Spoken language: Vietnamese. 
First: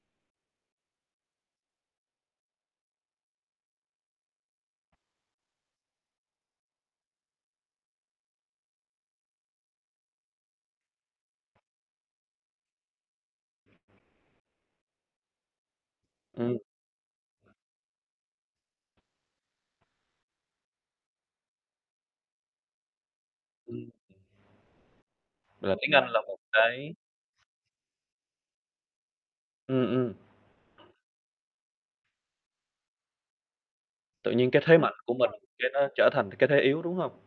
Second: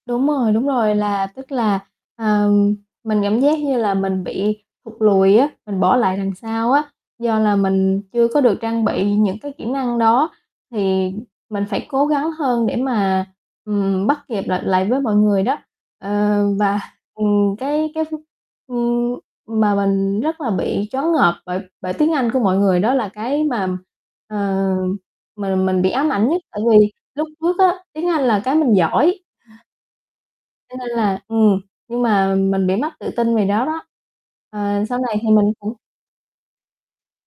Đúng rồi, đúng rồi, là tức là, ờ, mình cảm giác như là mình bị thụt lùi á, mình bỏ lại đằng sau á, do là mình chưa có được trang bị những cái kỹ năng đó, thì mình phải cố gắng hơn để mà, ừm, bắt kịp lại lại với mọi người, đó. Ờ, Ừm. và, ừm, cái cái, ưm, ừm, mà mình rất là bị choáng ngợp bởi bởi tiếng Anh của mọi người, đó là cái mà, Ừm. ờ, mình Là mình bị tiếng Anh ám là ảnh một nhất tại vì cái lúc trước á, tiếng Anh là cái mình giỏi. Ừm, ừm. Cho nên là, ừm, nhưng mà mình bị mất tự tin về đó đó. Tự nhiên cái thế Ờ, mạnh sau của này thì mình mình cái cũng nó trở thành cái thế yếu, đúng hông?